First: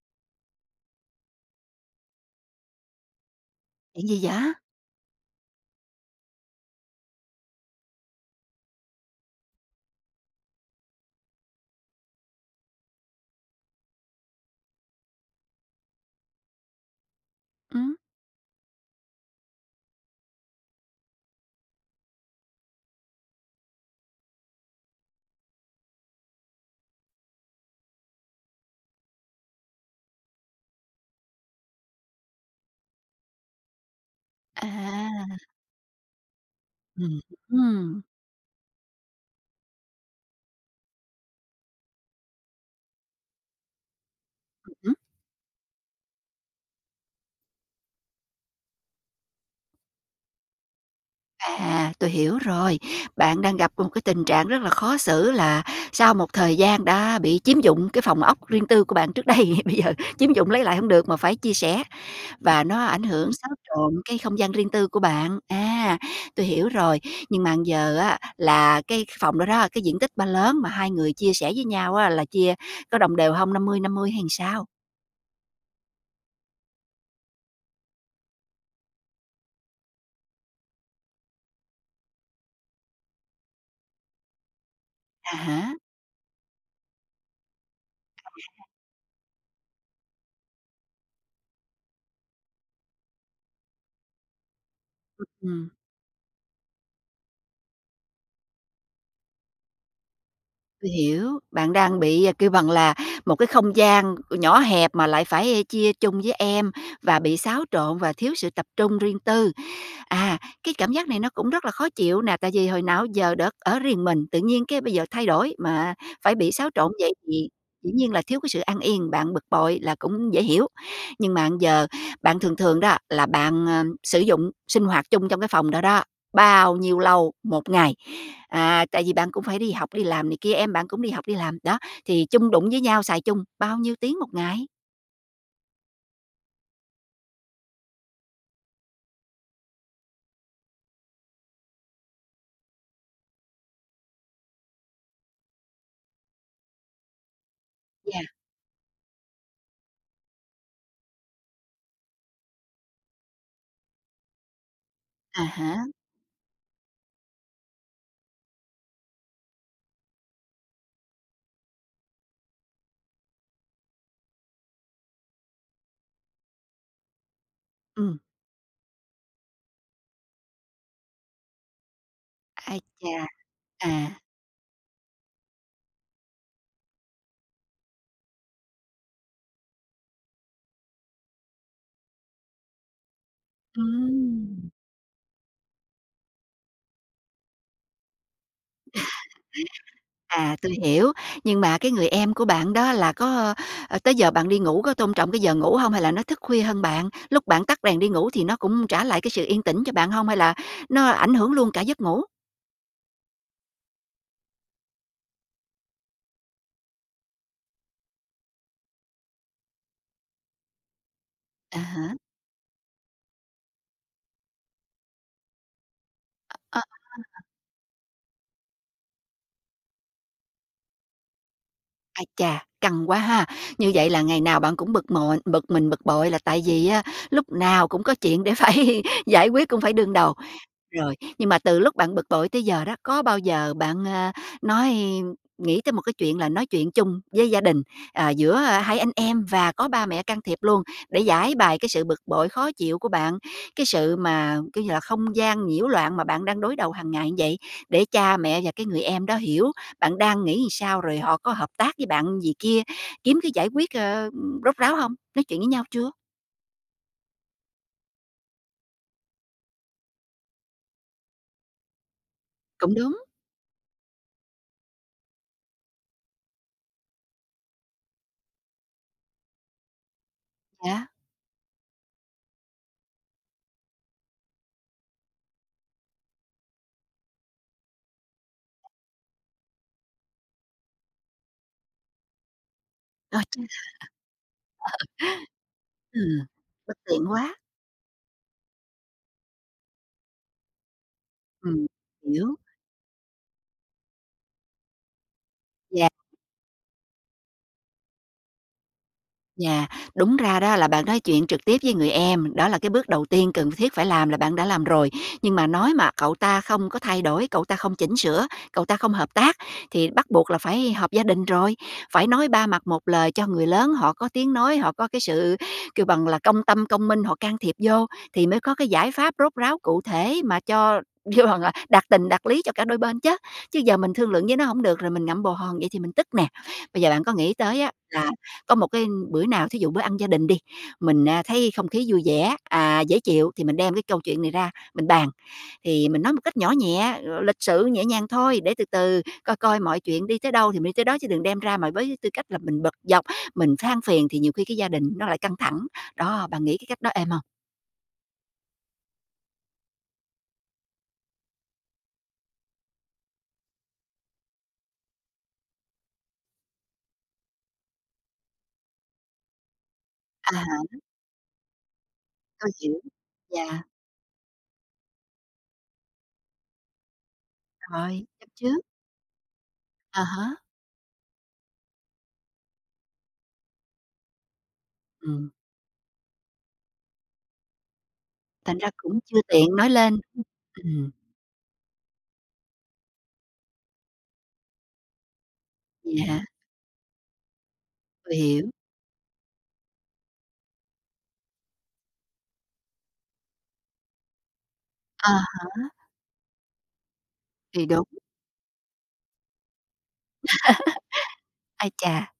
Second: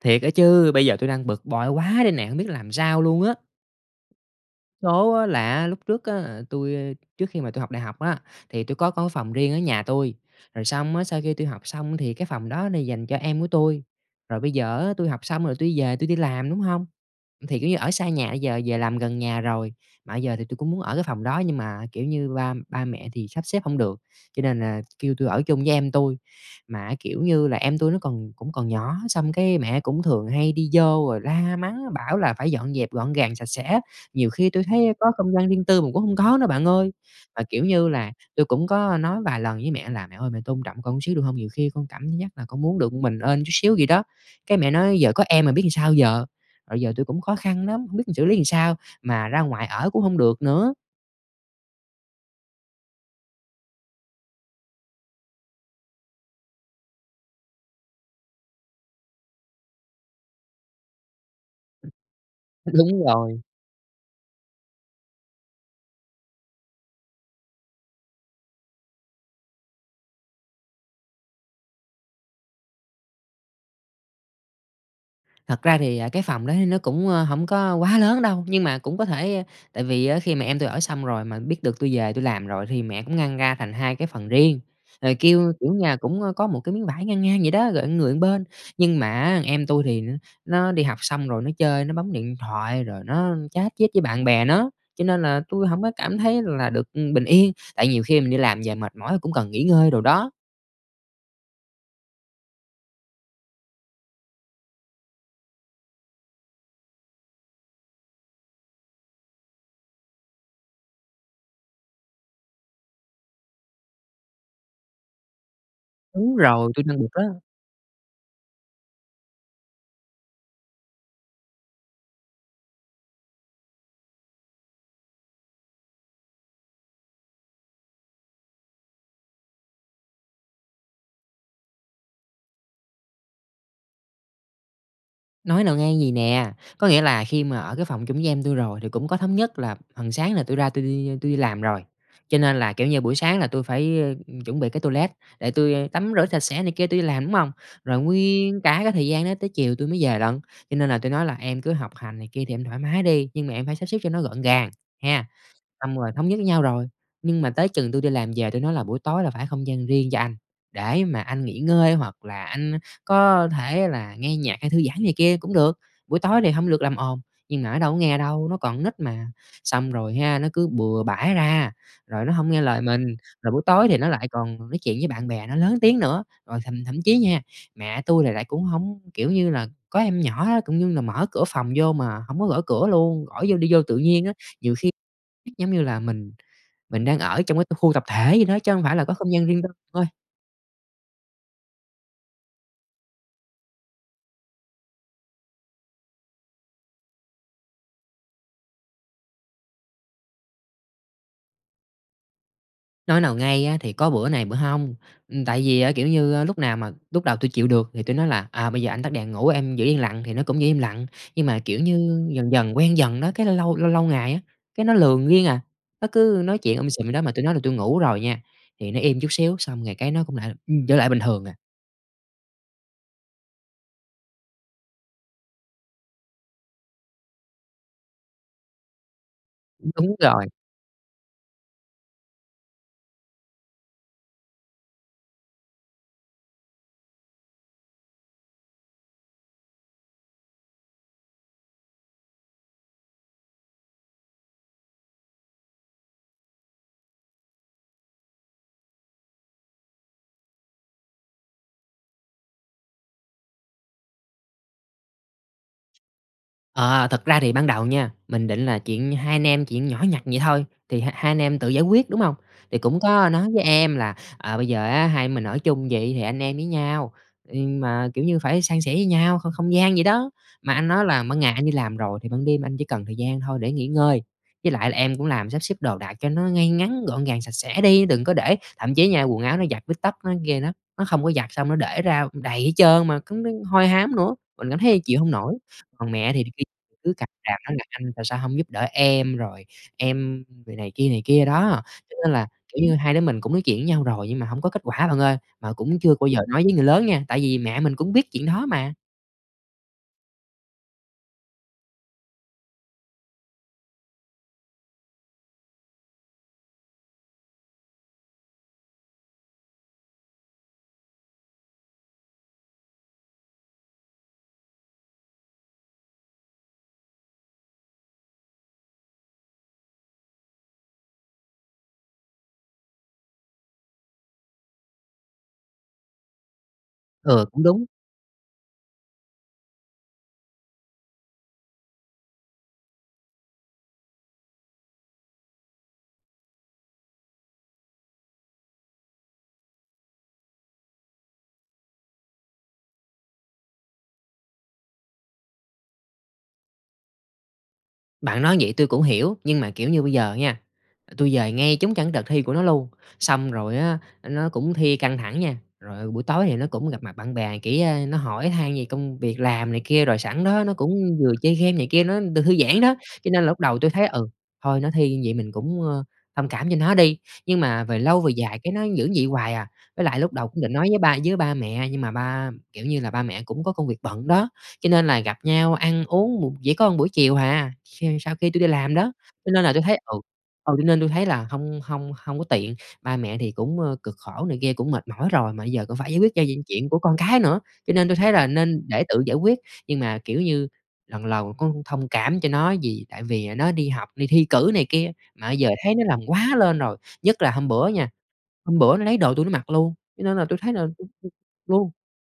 Thiệt á chứ, bây giờ tui đang bực bội quá đây nè, hông biết làm sao luôn á! Chuyện gì vậy? Số á, là á, lúc trước á là tui, a trước khi mà tui học đại học á, thì tui có có phòng riêng ở nhà tui, rồi xong á sau khi tui học xong thì cái phòng đó nó dành cho em của tui, rồi bây giờ á tui học xong rồi tui đi về, tui đi làm, đúng hông? Thì, kiểu như, ở Ừm. xa nhà, bây giờ về làm gần nhà rồi, mà bây giờ thì tui cũng muốn ở cái phòng đó, nhưng mà, kiểu như, ba ba mẹ thì sắp xếp hông được, cho nên là kêu tui ở chung với em tui. Mà á, kiểu như là, em tui nó còn cũng còn nhỏ, xong cái mẹ cũng thường hay đi vô rồi la mắng, bảo là phải dọn dẹp gọn gàng, sạch sẽ á, nhiều khi tui thấy có không À. gian riêng tư mà cũng hông có nữa bạn ơi. Ừm Mà, kiểu như hưm. là, tui cũng có nói vài lần với mẹ là "Mẹ ơi, mẹ tôn trọng con chút xíu được hông? Nhiều khi con cảm giác là con muốn được m mình ên chút xíu vậy đó", cái mẹ Ừm hứm. nói: "Giờ có em rồi biết làm sao giờ?" Rồi giờ tui cũng khó khăn lắm, hông biết là xử lý làm sao, mà ra ngoài ở cũng hông được nữa. À, tôi hiểu rồi. Bạn đang gặp một cái tình trạng rất là khó xử là sau một thời gian đã bị chiếm dụng cái phòng ốc riêng tư của bạn trước đây, bây giờ chiếm dụng lấy lại hông được mà phải chia sẻ, và nó ảnh Đúng hưởng, rồi. xáo trộn cái không gian riêng tư của bạn. À, tôi hiểu rồi! Nhưng mà bây giờ á là cái phòng đó đó, cái diện tích ba lớn mà hai người chia sẻ với nhau á, là chia có đồng đều hông? 50-50 hay làm sao? Thật ra thì, à, cái phòng đó thì nó cũng, ơ, hổng có quá lớn đâu, nhưng mà cũng có thể tại vì á khi mà em tui ở xong rồi, mà biết được tui về tui làm rồi thì mẹ cũng ngăn ra thành 2 cái phần riêng, rồi À kêu, kiểu, há. nhà cũng có một cái miếng vải ngang ngang vậy đó, rồi người một bên. [unintelligible] Nhưng mà á, em tui thì nó đi học xong rồi nó chơi, nó bấm điện thoại rồi nó chat chít với bạn bè nó, cho nên là tui Ừm. hổng có cảm thấy là được bình yên, tại nhiều khi mình đi làm về mệt mỏi cũng cần nghỉ ngơi đồ đó. Tui hiểu, bạn đang bị, kêu bằng là, một cái không gian nhỏ hẹp mà lại phải chia chung với em và bị xáo trộn và thiếu sự tập trung riêng tư. À, cái cảm giác này nó cũng rất là khó chịu nè, tại vì hồi nào á giờ được ở riêng mình, tự nhiên cái bây giờ thay đổi, mà phải Đúng bị xáo rồi, tui trộn đang bực vậy á. thì dĩ nhiên là thiếu cái sự an yên, bạn bực bội là cũng dễ hiểu. Nhưng mà bây giờ bạn thường thường đó là bạn, ờ, sử dụng sinh hoạt chung trong cái phòng đó đó, bao nhiêu lâu 1 ngày? À, tại vì bạn cũng phải đi học, đi làm này kia, em bạn cũng đi học đi làm, đó, thì chung đụng với nhau xài chung bao nhiêu tiếng 1 ngày? Nói nào ngay, vầy nè, có nghĩa là khi mà ở cái phòng chung với em tui rồi thì cũng có thống nhất là phần sáng là tui ra tui đi tui đi làm rồi, cho nên là, kiểu như, buổi sáng là tui phải, ơ, chuẩn bị cái toilet để tui tắm rửa sạch sẽ này kia tui đi làm, đúng hông? Rồi Yeah. nguyên cả cái thời gian đó tới chiều tui mới về lận. Cho nên là tôi nói là "Em cứ học hành này kia thì em thoải mái đi, nhưng mà em phải sắp xếp cho nó gọn gàng, ha!" À há. Xong rồi thống nhất với nhau rồi, nhưng mà tới chừng tui đi làm về tui nói là "Buổi tối là phải không gian riêng cho anh, để mà anh nghỉ ngơi hoặc là anh có thể là nghe nhạc hay thư giãn này kia cũng được. Buổi tối thì hông được làm ồn." Nhưng mà nó đâu có nghe Ừm. đâu, nó còn nít mà. Xong rồi ha, nó cứ bừa bãi ra, rồi nó hông nghe lời Ai mình, chà! rồi buổi tối À. thì nó lại còn nói chuyện với bạn bè nó lớn tiếng nữa. Rồi thậm thậm chí nha, mẹ tui thì lại cũng hổng kiểu như là, có em nhỏ á, cũng như là mở cửa phòng vô mà hổng có gõ cửa luôn, khỏi vô đi vô tự nhiên á. Ừm. Nhiều khi giống như là mình mình đang ở trong cái khu tập thể vậy đó, chứ hông phải là có không gian riêng tư bạn ơi. À, tôi hiểu. Nhưng mà cái người em của bạn đó là có, ơ, tới giờ bạn đi ngủ có tôn trọng cái giờ ngủ hông hay là nó thức khuya hơn bạn? Lúc bạn tắt đèn đi ngủ thì nó cũng trả lại cái sự yên tĩnh cho bạn hông hay là nó ảnh hưởng luôn cả giấc ngủ? Nói nào ngay á, thì có bữa này bữa hông, ừm, tại vì á, kiểu như, lúc nào mà lúc đầu tui chịu được, thì tui nói là "À, bây giờ anh tắt đèn ngủ, em giữ yên lặng", thì nó cũng giữ im lặng. Nhưng mà, À kiểu há. như, dần dần quen dần đó, cái lâu lâu lâu lâu ngày á, cái nó lờn riêng à. Nó cứ nói chuyện um sùm vậy đó, mà tui [unintelligible] nói là tui ngủ rồi nha, thì nó im chút xíu, xong rồi cái nó cũng lại, ừm, trở lại bình thường à. Ái chà, căng quá ha! Như vậy là ngày nào bạn cũng bực bội bực mình, bực bội là tại vì á lúc nào cũng có chuyện để phải giải quyết, cũng phải đương Đúng đầu. rồi. Rồi, nhưng mà từ lúc bạn bực bội tới giờ đó, có bao giờ bạn, ờ, nói nghĩ tới một cái chuyện là nói chuyện chung với gia đình, à, giữa hai anh em và có ba mẹ can thiệp luôn, để giãi bày cái sự bực bội, khó chịu của bạn, cái sự mà, kiểu như là, không gian nhiễu loạn mà bạn đang đối đầu hàng ngày vậy, để cha mẹ và cái người em đó hiểu bạn đang nghĩ sao, rồi họ có hợp tác với bạn gì kia kiếm cái giải quyết, ờ, rốt ráo hông? Nói chuyện với nhau chưa? Ờ, thật ra thì ban đầu nha, mình định là chuyện hai anh em, chuyện nhỏ nhặt vậy thôi, thì h hai anh em tự giải quyết, đúng hông? Thì Cũng cũng đúng. có nói với em là "Ờ, bây giờ á, hai mình ở chung vậy thì anh em với nhau, nhưng mà, kiểu như, phải san sẻ với nhau không không gian vậy đó. Mà anh Yeah. nói là ban ngày anh đi làm rồi thì ban đêm anh chỉ cần thời gian thôi để nghỉ ngơi, với lại là em cũng làm sắp xếp đồ đạc cho nó ngay ngắn, gọn gàng, sạch sẽ đi, đừng có để" thậm chí nha, quần áo nó giặt với tóc nó ghê lắm, nó không có giặt, xong nó để ra đầy hết trơn mà cứ Rồi Ờ. cứ hôi hám nữa, mình cảm thấy chịu hông nổi. Còn Ừm, mẹ thì khi bất cứ càm tiện ràm quá! nói là anh tại sao hông giúp đỡ em, rồi em rồi này kia này kia đó. Ừm, Cho nên là, hiểu. kiểu như, hai đứa mình cũng nói chuyện với nhau rồi nhưng mà hông có kết quả bạn ơi. Mà cũng Yeah. chưa bao giờ nói với người lớn nha, tại vì mẹ mình cũng biết chuyện đó mà. Yeah, đúng ra đó là bạn nói chuyện trực tiếp với người em, đó là cái bước đầu tiên cần thiết phải làm là bạn đã làm rồi. Nhưng mà nói mà cậu ta không có thay đổi, cậu ta không chỉnh sửa, cậu ta không hợp tác thì bắt buộc là phải họp gia đình rồi, phải nói ba mặt một lời cho người lớn họ có tiếng nói, họ có cái sự kêu bằng là công tâm công minh họ can thiệp vô thì mới có cái giải pháp rốt ráo, cụ thể mà cho vô bằng là đạt tình, đạt lý cho cả đôi bên chớ. Chứ giờ mình thương lượng với nó hổng được là mình ngậm bồ hòn vậy thì mình tức nè. Bây giờ bạn có Ờ, nghĩ cũng tới đúng. á là có một cái bữa nào, thí dụ bữa ăn gia đình đi, mình, ờ, thấy không khí vui vẻ, ờ, dễ chịu thì mình đem cái câu chuyện này ra mình bàn. Thì mình nói một cách nhỏ nhẹ, l lịch sự nhẹ nhàng thôi để từ từ coi coi mọi chuyện đi tới đâu thì mình đi tới đó chứ đừng đem ra mà với tư cách là mình bực dọc, mình than phiền thì nhiều khi cái gia đình nó lại căng thẳng. Đó, bạn nghĩ cái cách đó êm hông? Bạn nói vậy tui cũng hiểu, nhưng mà, kiểu, như bây giờ nha, tui về ngay trúng trong cái đợt thi của nó luôn, xong rồi á, ơ, nó cũng thi căng thẳng nha, rồi, ờ, buổi tối thì nó cũng gặp mặt bạn bè, kiểu, ơ, nó hỏi han về công việc làm này kia, rồi sẵn À đó nó cũng há. vừa chơi game này kia, nó được thư Tôi giãn đó. hiểu. Cho nên là lúc đầu Yeah. tui thấy "Ừ, thôi nó thi như vậy mình cũng, ờ, thông cảm cho nó đi." Nhưng mà về lâu Rồi, về gặp dài cái trước. nó vẫn vậy hoài à, với lại À lúc đầu há. cũng định nói với ba với ba mẹ nhưng mà ba kiểu như là, ba mẹ cũng có công việc bận đó, cho nên là gặp Ừm. nhau ăn uống một chỉ có buổi chiều hà, khi sau khi tui đi Thành ra làm đó, cũng chưa cho nên là tiện tui nói thấy, lên. ừ, ừ, cho nên Ừm. tui thấy là hông hông hông có tiện. Ba mẹ thì cũng, ơ, cực khổ này kia cũng mệt mỏi rồi mà bây giờ cũng phải giải quyết Yeah. cho những chuyện của con cái nữa, cho nên tui thấy Tui là hiểu. nên để tự giải quyết. Nhưng mà kiểu như lần lầu cũng thông cảm cho nó vì tại vì, ờ, nó đi học, đi thi cử này kia, À mà bây giờ há. thấy nó làm quá lên rồi, nhất là hôm Thì bữa đúng. nha, hôm bữa nó lấy đồ tui nó mặc luôn, cho nên là tui thấy là luôn. Ai chà,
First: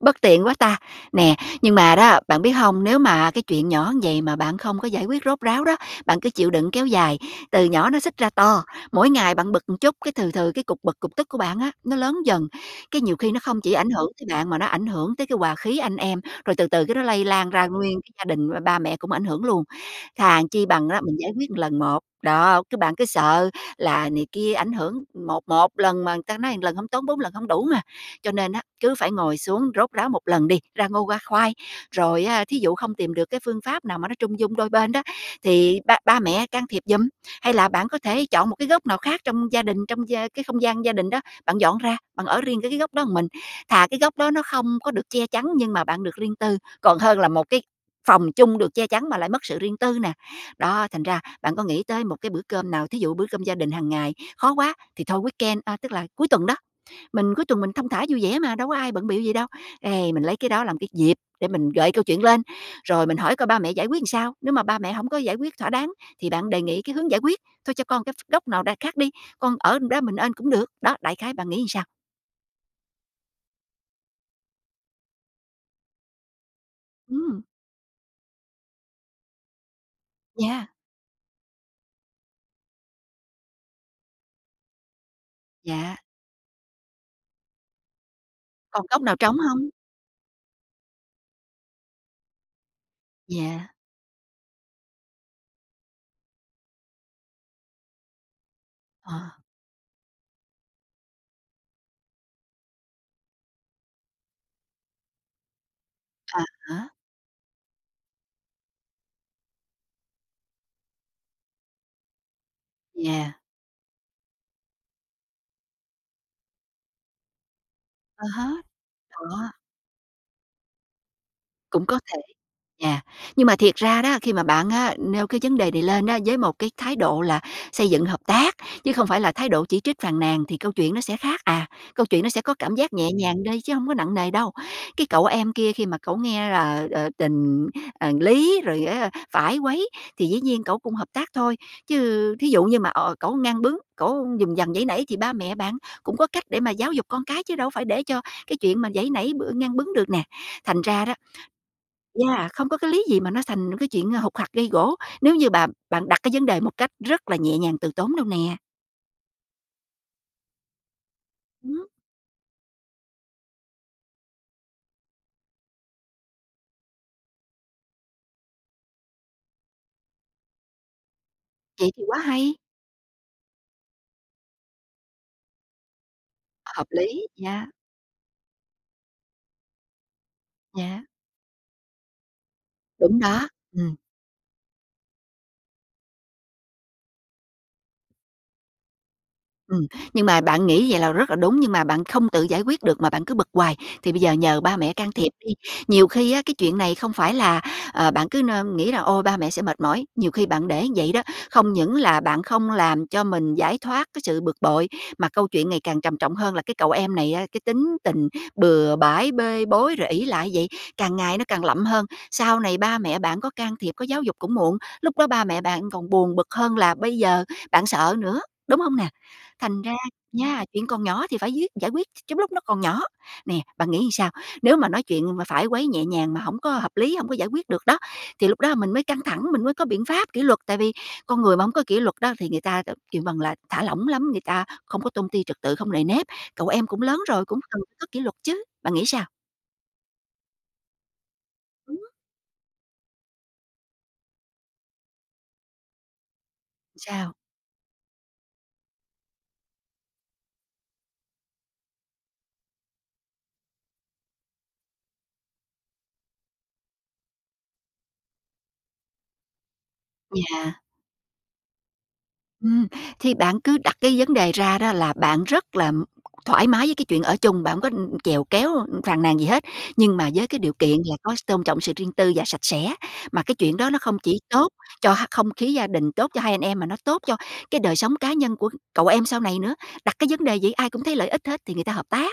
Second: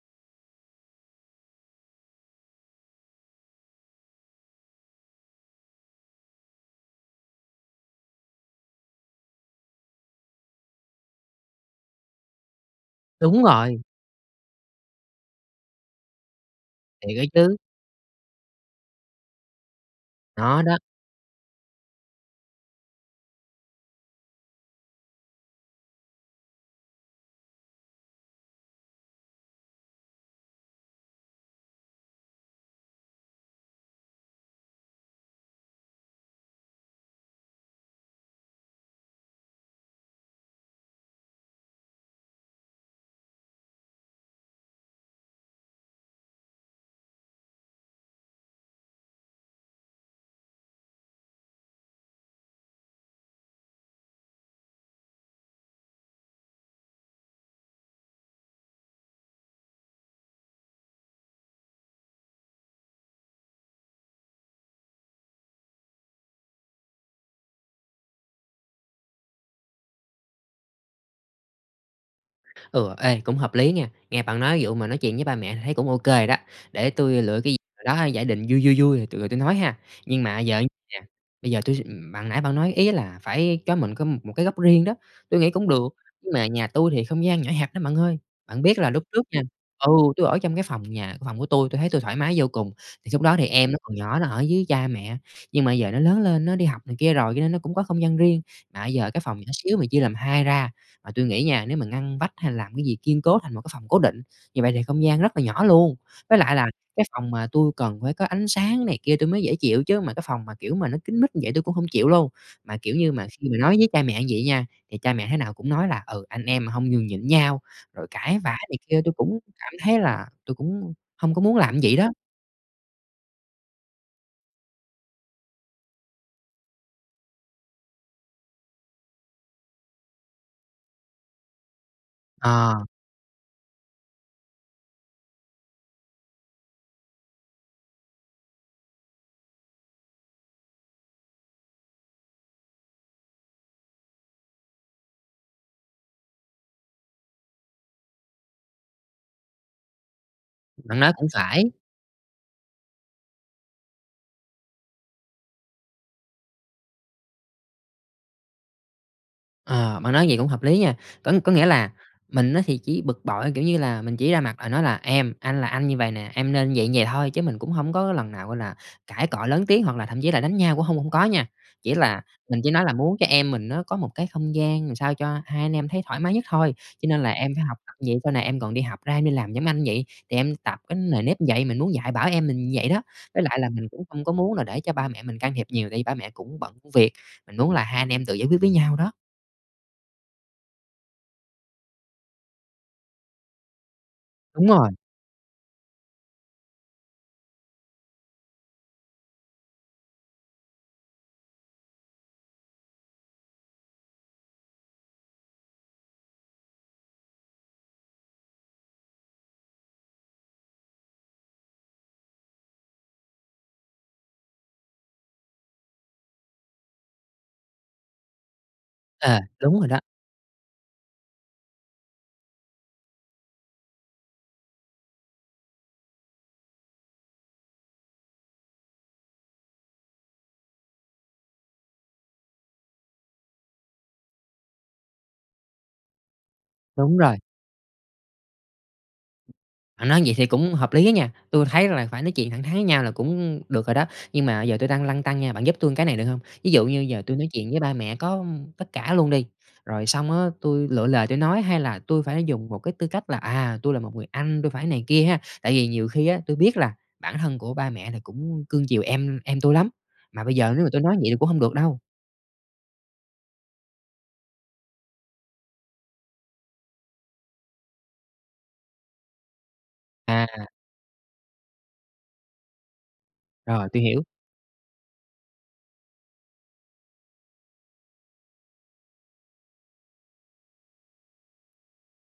bất tiện quá ta, nè, nhưng mà đó, bạn biết hông, nếu mà cái chuyện nhỏ như vậy mà bạn không có giải quyết rốt ráo đó, bạn cứ chịu đựng kéo dài, từ nhỏ nó xích ra to, mỗi ngày bạn bực một chút cái từ từ cái cục bực, cục tức của bạn á nó lớn dần, cái nhiều khi nó Đúng không chỉ rồi. ảnh hưởng tới bạn mà nó ảnh hưởng tới cái hòa khí anh em, rồi từ từ cái đó Thiệt á lây lan chứ. ra nguyên cái gia đình với ba mẹ cũng ảnh hưởng luôn. Thà Nó chi đó. bằng á, mình giải quyết lần một. Đó, cái bạn cứ sợ là này kia ảnh hưởng một một lần mà người ta nói một lần hông tốn, bốn lần hông đủ mà, cho nên á, cứ phải ngồi xuống rốt ráo một lần đi ra ngô ra khoai, rồi á, thí dụ không tìm được cái phương pháp nào mà nó trung dung đôi bên đó, thì ba ba mẹ can thiệp giùm, hay là bạn có thể chọn một cái góc nào khác trong gia đình, trong gia cái không gian gia đình đó, bạn dọn ra, bạn ở riêng cái cái góc đó mình. Thà cái góc đó nó không có được che chắn nhưng mà bạn được riêng tư, còn hơn là một cái phòng chung được che chắn mà lại mất sự riêng tư nè. Đó, thành ra bạn có nghĩ tới một cái bữa cơm nào, thí dụ bữa cơm gia đình hàng ngày khó quá thì thôi weekend à, tức là cuối tuần đó. Mình cuối tuần mình thong thả vui vẻ mà, đâu có ai bận bịu gì đâu. Ê, mình lấy cái đó làm cái dịp để mình gợi câu chuyện lên, rồi mình hỏi coi ba mẹ giải quyết làm sao, nếu mà ba mẹ hổng có giải quyết thỏa đáng thì bạn đề nghị cái hướng giải quyết thôi cho con cái ph góc nào đằng khác đi, con ở trong đó mình ên cũng được. Đó, đại khái bạn nghĩ sao? Ừ. Ê, cũng hợp lý nghe. Nghe bạn nói vụ mà nói chuyện với ba mẹ thì thấy cũng ô kê đó, để tui lựa Ừm. cái dịp đó giả định vui vui vui rồi t tui nói ha. Nhưng mà giờ Yeah. nè, bây giờ tui s ừm, bạn nãy bạn nói ý á là phải cho mình cái một một cái góc riêng đó, tui nghĩ cũng được, Yeah. nhưng mà nhà tui thì không gian nhỏ hẹp lắm bạn ơi. Bạn biết Còn là lúc góc nào trước trống nha hông? ừ, tui ở trong cái phòng nhà phòng của tui, tui thấy tui thoải mái vô cùng. Thì lúc đó thì Yeah. em nó còn nhỏ, nó ở dưới cha mẹ, nhưng mà giờ nó lớn lên, nó đi học này kia rồi cho nên nó cũng có không gian riêng. Mà bây giờ cái Ờ. phòng nhỏ xíu mà chia làm 2 ra, mà tui nghĩ nha nếu mà ngăn vách hay làm cái gì kiên cố thành một cái phòng cố định, như vậy thì không gian rất là nhỏ luôn. Với À lại là há. cái phòng mà tui cần phải có ánh sáng này kia tui mới dễ chịu, chứ mà cái phòng mà, kiểu, mà nó kín mít như vậy tui cũng hông chịu luôn. Mà, kiểu như, mà Yeah. khi mà nói với cha mẹ như vậy nha, thì cha mẹ thế nào cũng nói là "Ừ, anh em mà hông nhường nhịn nhau, rồi À cãi há. vã này kia." Tui cũng Đó. cảm thấy là tui cũng hông có muốn làm Cũng vậy có đó. thể. Yeah, nhưng mà thiệt ra đó, khi mà bạn á, nêu cái vấn đề này lên á, với một cái thái độ là xây dựng hợp tác, chứ không phải là thái độ chỉ trích, phàn nàn thì câu chuyện nó sẽ khác à. Câu chuyện nó sẽ có cảm Ờ. giác nhẹ nhàng đi chứ hông có nặng nề đâu. Cái cậu em kia khi mà cậu nghe là, ờ, tình, ờ, lý, rồi á phải quấy, thì dĩ nhiên cẩu cũng hợp tác thôi. Chứ thí dụ như mà, ờ, cẩu ngang bướng, cẩu dùng dằng, giãy nảy thì ba mẹ bạn cũng có cách để mà giáo dục con cái chứ đâu phải để cho cái chuyện mà giãy nảy, b ngang bướng được nè. Thành Bạn ra nói đó cũng phải. yeah, không có cái lý gì mà nó thành cái chuyện hục hặc, gây gổ, nếu như bạn bạn đặt cái vấn đề một cách rất là nhẹ nhàng từ tốn đâu nè. Ờ, bạn nói vậy cũng hợp lý nha. Có có nghĩa Ừm. là mình á thì chỉ bực bội, kiểu như là, mình chỉ ra mặt là nói là em, anh là anh như vầy nè, em nên vậy, vậy thôi chứ mình cũng hông có lần nào, gọi là, cãi cọ lớn tiếng hoặc là thậm chí là đánh nhau cũng hông hông có nha. Vậy Chỉ thì quá là hay. mình chỉ nói là muốn cho em mình nó có một cái không gian làm sao cho hai anh em thấy thoải mái nhất thôi, Hợp cho nên lý. là em phải Yeah. học tập vậy sau này em còn đi học ra em đi làm giống anh vậy, thì em tập cái Yeah. nề nếp vậy. Mình muốn dạy bảo em mình vậy đó, Đúng với đó, lại là mình ừm. cũng không có muốn là để cho ba mẹ mình can thiệp nhiều tại vì ba mẹ cũng bận công việc, mình muốn là hai anh em tự giải quyết với nhau đó. Ừm, nhưng mà bạn nghĩ vậy là rất là đúng, nhưng mà bạn không tự giải quyết được mà bạn cứ bực hoài thì bây giờ nhờ Đúng ba rồi. mẹ can thiệp đi. Nhiều khi á cái chuyện này không phải là, ờ, bạn cứ nơ nghĩ là ôi ba mẹ sẽ mệt mỏi. Nhiều khi bạn để như vậy đó, không những là bạn không làm cho mình giải thoát cái sự bực bội, mà câu chuyện ngày càng trầm trọng hơn là cái cậu em này á, cái tính tình bừa bãi, bê bối rồi ỷ lại vậy, càng ngày nó càng lậm hơn. Sau này ba mẹ bạn có can thiệp, có giáo dục cũng muộn, lúc đó ba mẹ bạn còn buồn bực hơn là bây giờ bạn sợ nữa, đúng hông nè? À, đúng Thành rồi ra đó. nha, chuyện còn nhỏ thì phải quyết giải quyết trong lúc nó còn nhỏ. Nè, bạn nghĩ làm sao? Nếu mà nói chuyện mà phải quấy nhẹ nhàng mà hổng có hợp lý, hông có giải quyết được đó thì lúc đó mình mới căng thẳng, mình mới có biện pháp kỷ luật. Tại vì con người mà hổng có kỷ luật đó thì người ta, kêu bằng là thả lỏng lắm, người ta không có tôn ti trật tự, không nề nếp. Cậu em cũng Đúng lớn rồi. rồi, cũng cần có kỷ luật chứ. Bạn nghĩ sao? Bạn nói vậy thì cũng hợp lý á nha, tui thấy Ừm. là phải nói chuyện thẳng thắn với nhau là cũng được rồi đó. Nhưng mà giờ tui đang lăn tăn nha, bạn giúp tui cái này, được hông? Ví dụ như giờ Sao? tui nói chuyện với ba mẹ có tất cả luôn đi, rồi xong á tui lựa lời tui nói, hay là tui phải dùng một cái tư cách là, à, tui là một người anh, tui phải này kia ha? Tại vì nhiều khi á tui biết là bản thân của ba mẹ thì cũng cưng chiều em em tui lắm, mà bây giờ Yeah. nếu mà tui nói vậy thì cũng hông được đâu. Ừm, thì bạn cứ đặt cái vấn đề ra đó là bạn rất là thoải mái với cái chuyện ở chung, bạn hổng có chèo kéo, phàn nàn gì hết, nhưng mà với cái À. điều kiện là có s tôn trọng sự riêng tư và sạch sẽ. Mà cái chuyện Rồi, đó nó tui không hiểu. chỉ tốt cho h không khí gia đình, tốt cho hai anh em mà nó tốt cho cái đời sống cá nhân của cậu em sau này nữa. Đặt cái vấn đề vậy ai cũng thấy lợi ích hết thì người ta hợp tác,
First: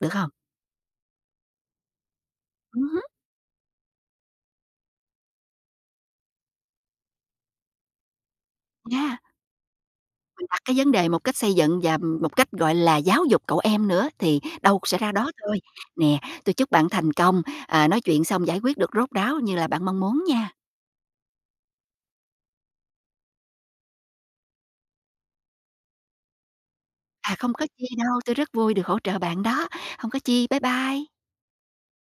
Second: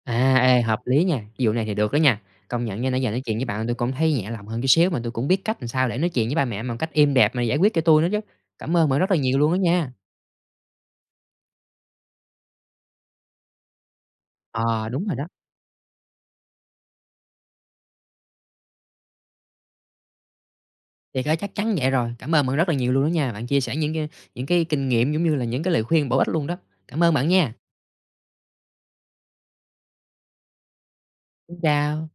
được không? À, ê, hợp lý nha, vụ này thì được đó nha. Công nhận Ừm nha nãy hứm. giờ nói chuyện với bạn tui cũng thấy nhẹ lòng hơn chút xíu, mà tui cũng biết cách làm sao để nói chuyện với ba mẹ một cách êm đẹp mà giải quyết cho tui nữa chứ. Cảm ơn bạn rất là Yeah. nhiều luôn á nha. Mình đặt cái vấn đề một cách xây dựng và một cách, gọi là, giáo dục cậu em nữa thì đâu Ờ, sẽ đúng ra rồi đó. đó thôi. Nè, tui chúc bạn thành công, ờ, nói chuyện xong giải quyết được rốt ráo như là bạn mong muốn nha. Thiệt á, chắc chắn vậy rồi. Cảm ơn bạn rất là nhiều luôn đó nha, bạn chia sẻ những cái những cái kinh nghiệm, giống như là, những cái lời khuyên bổ ích luôn đó. Cảm ơn bạn À, nha. không có chi đâu, tui rất vui được hỗ trợ bạn đó. Hông có chi, bye bye. Xin chào.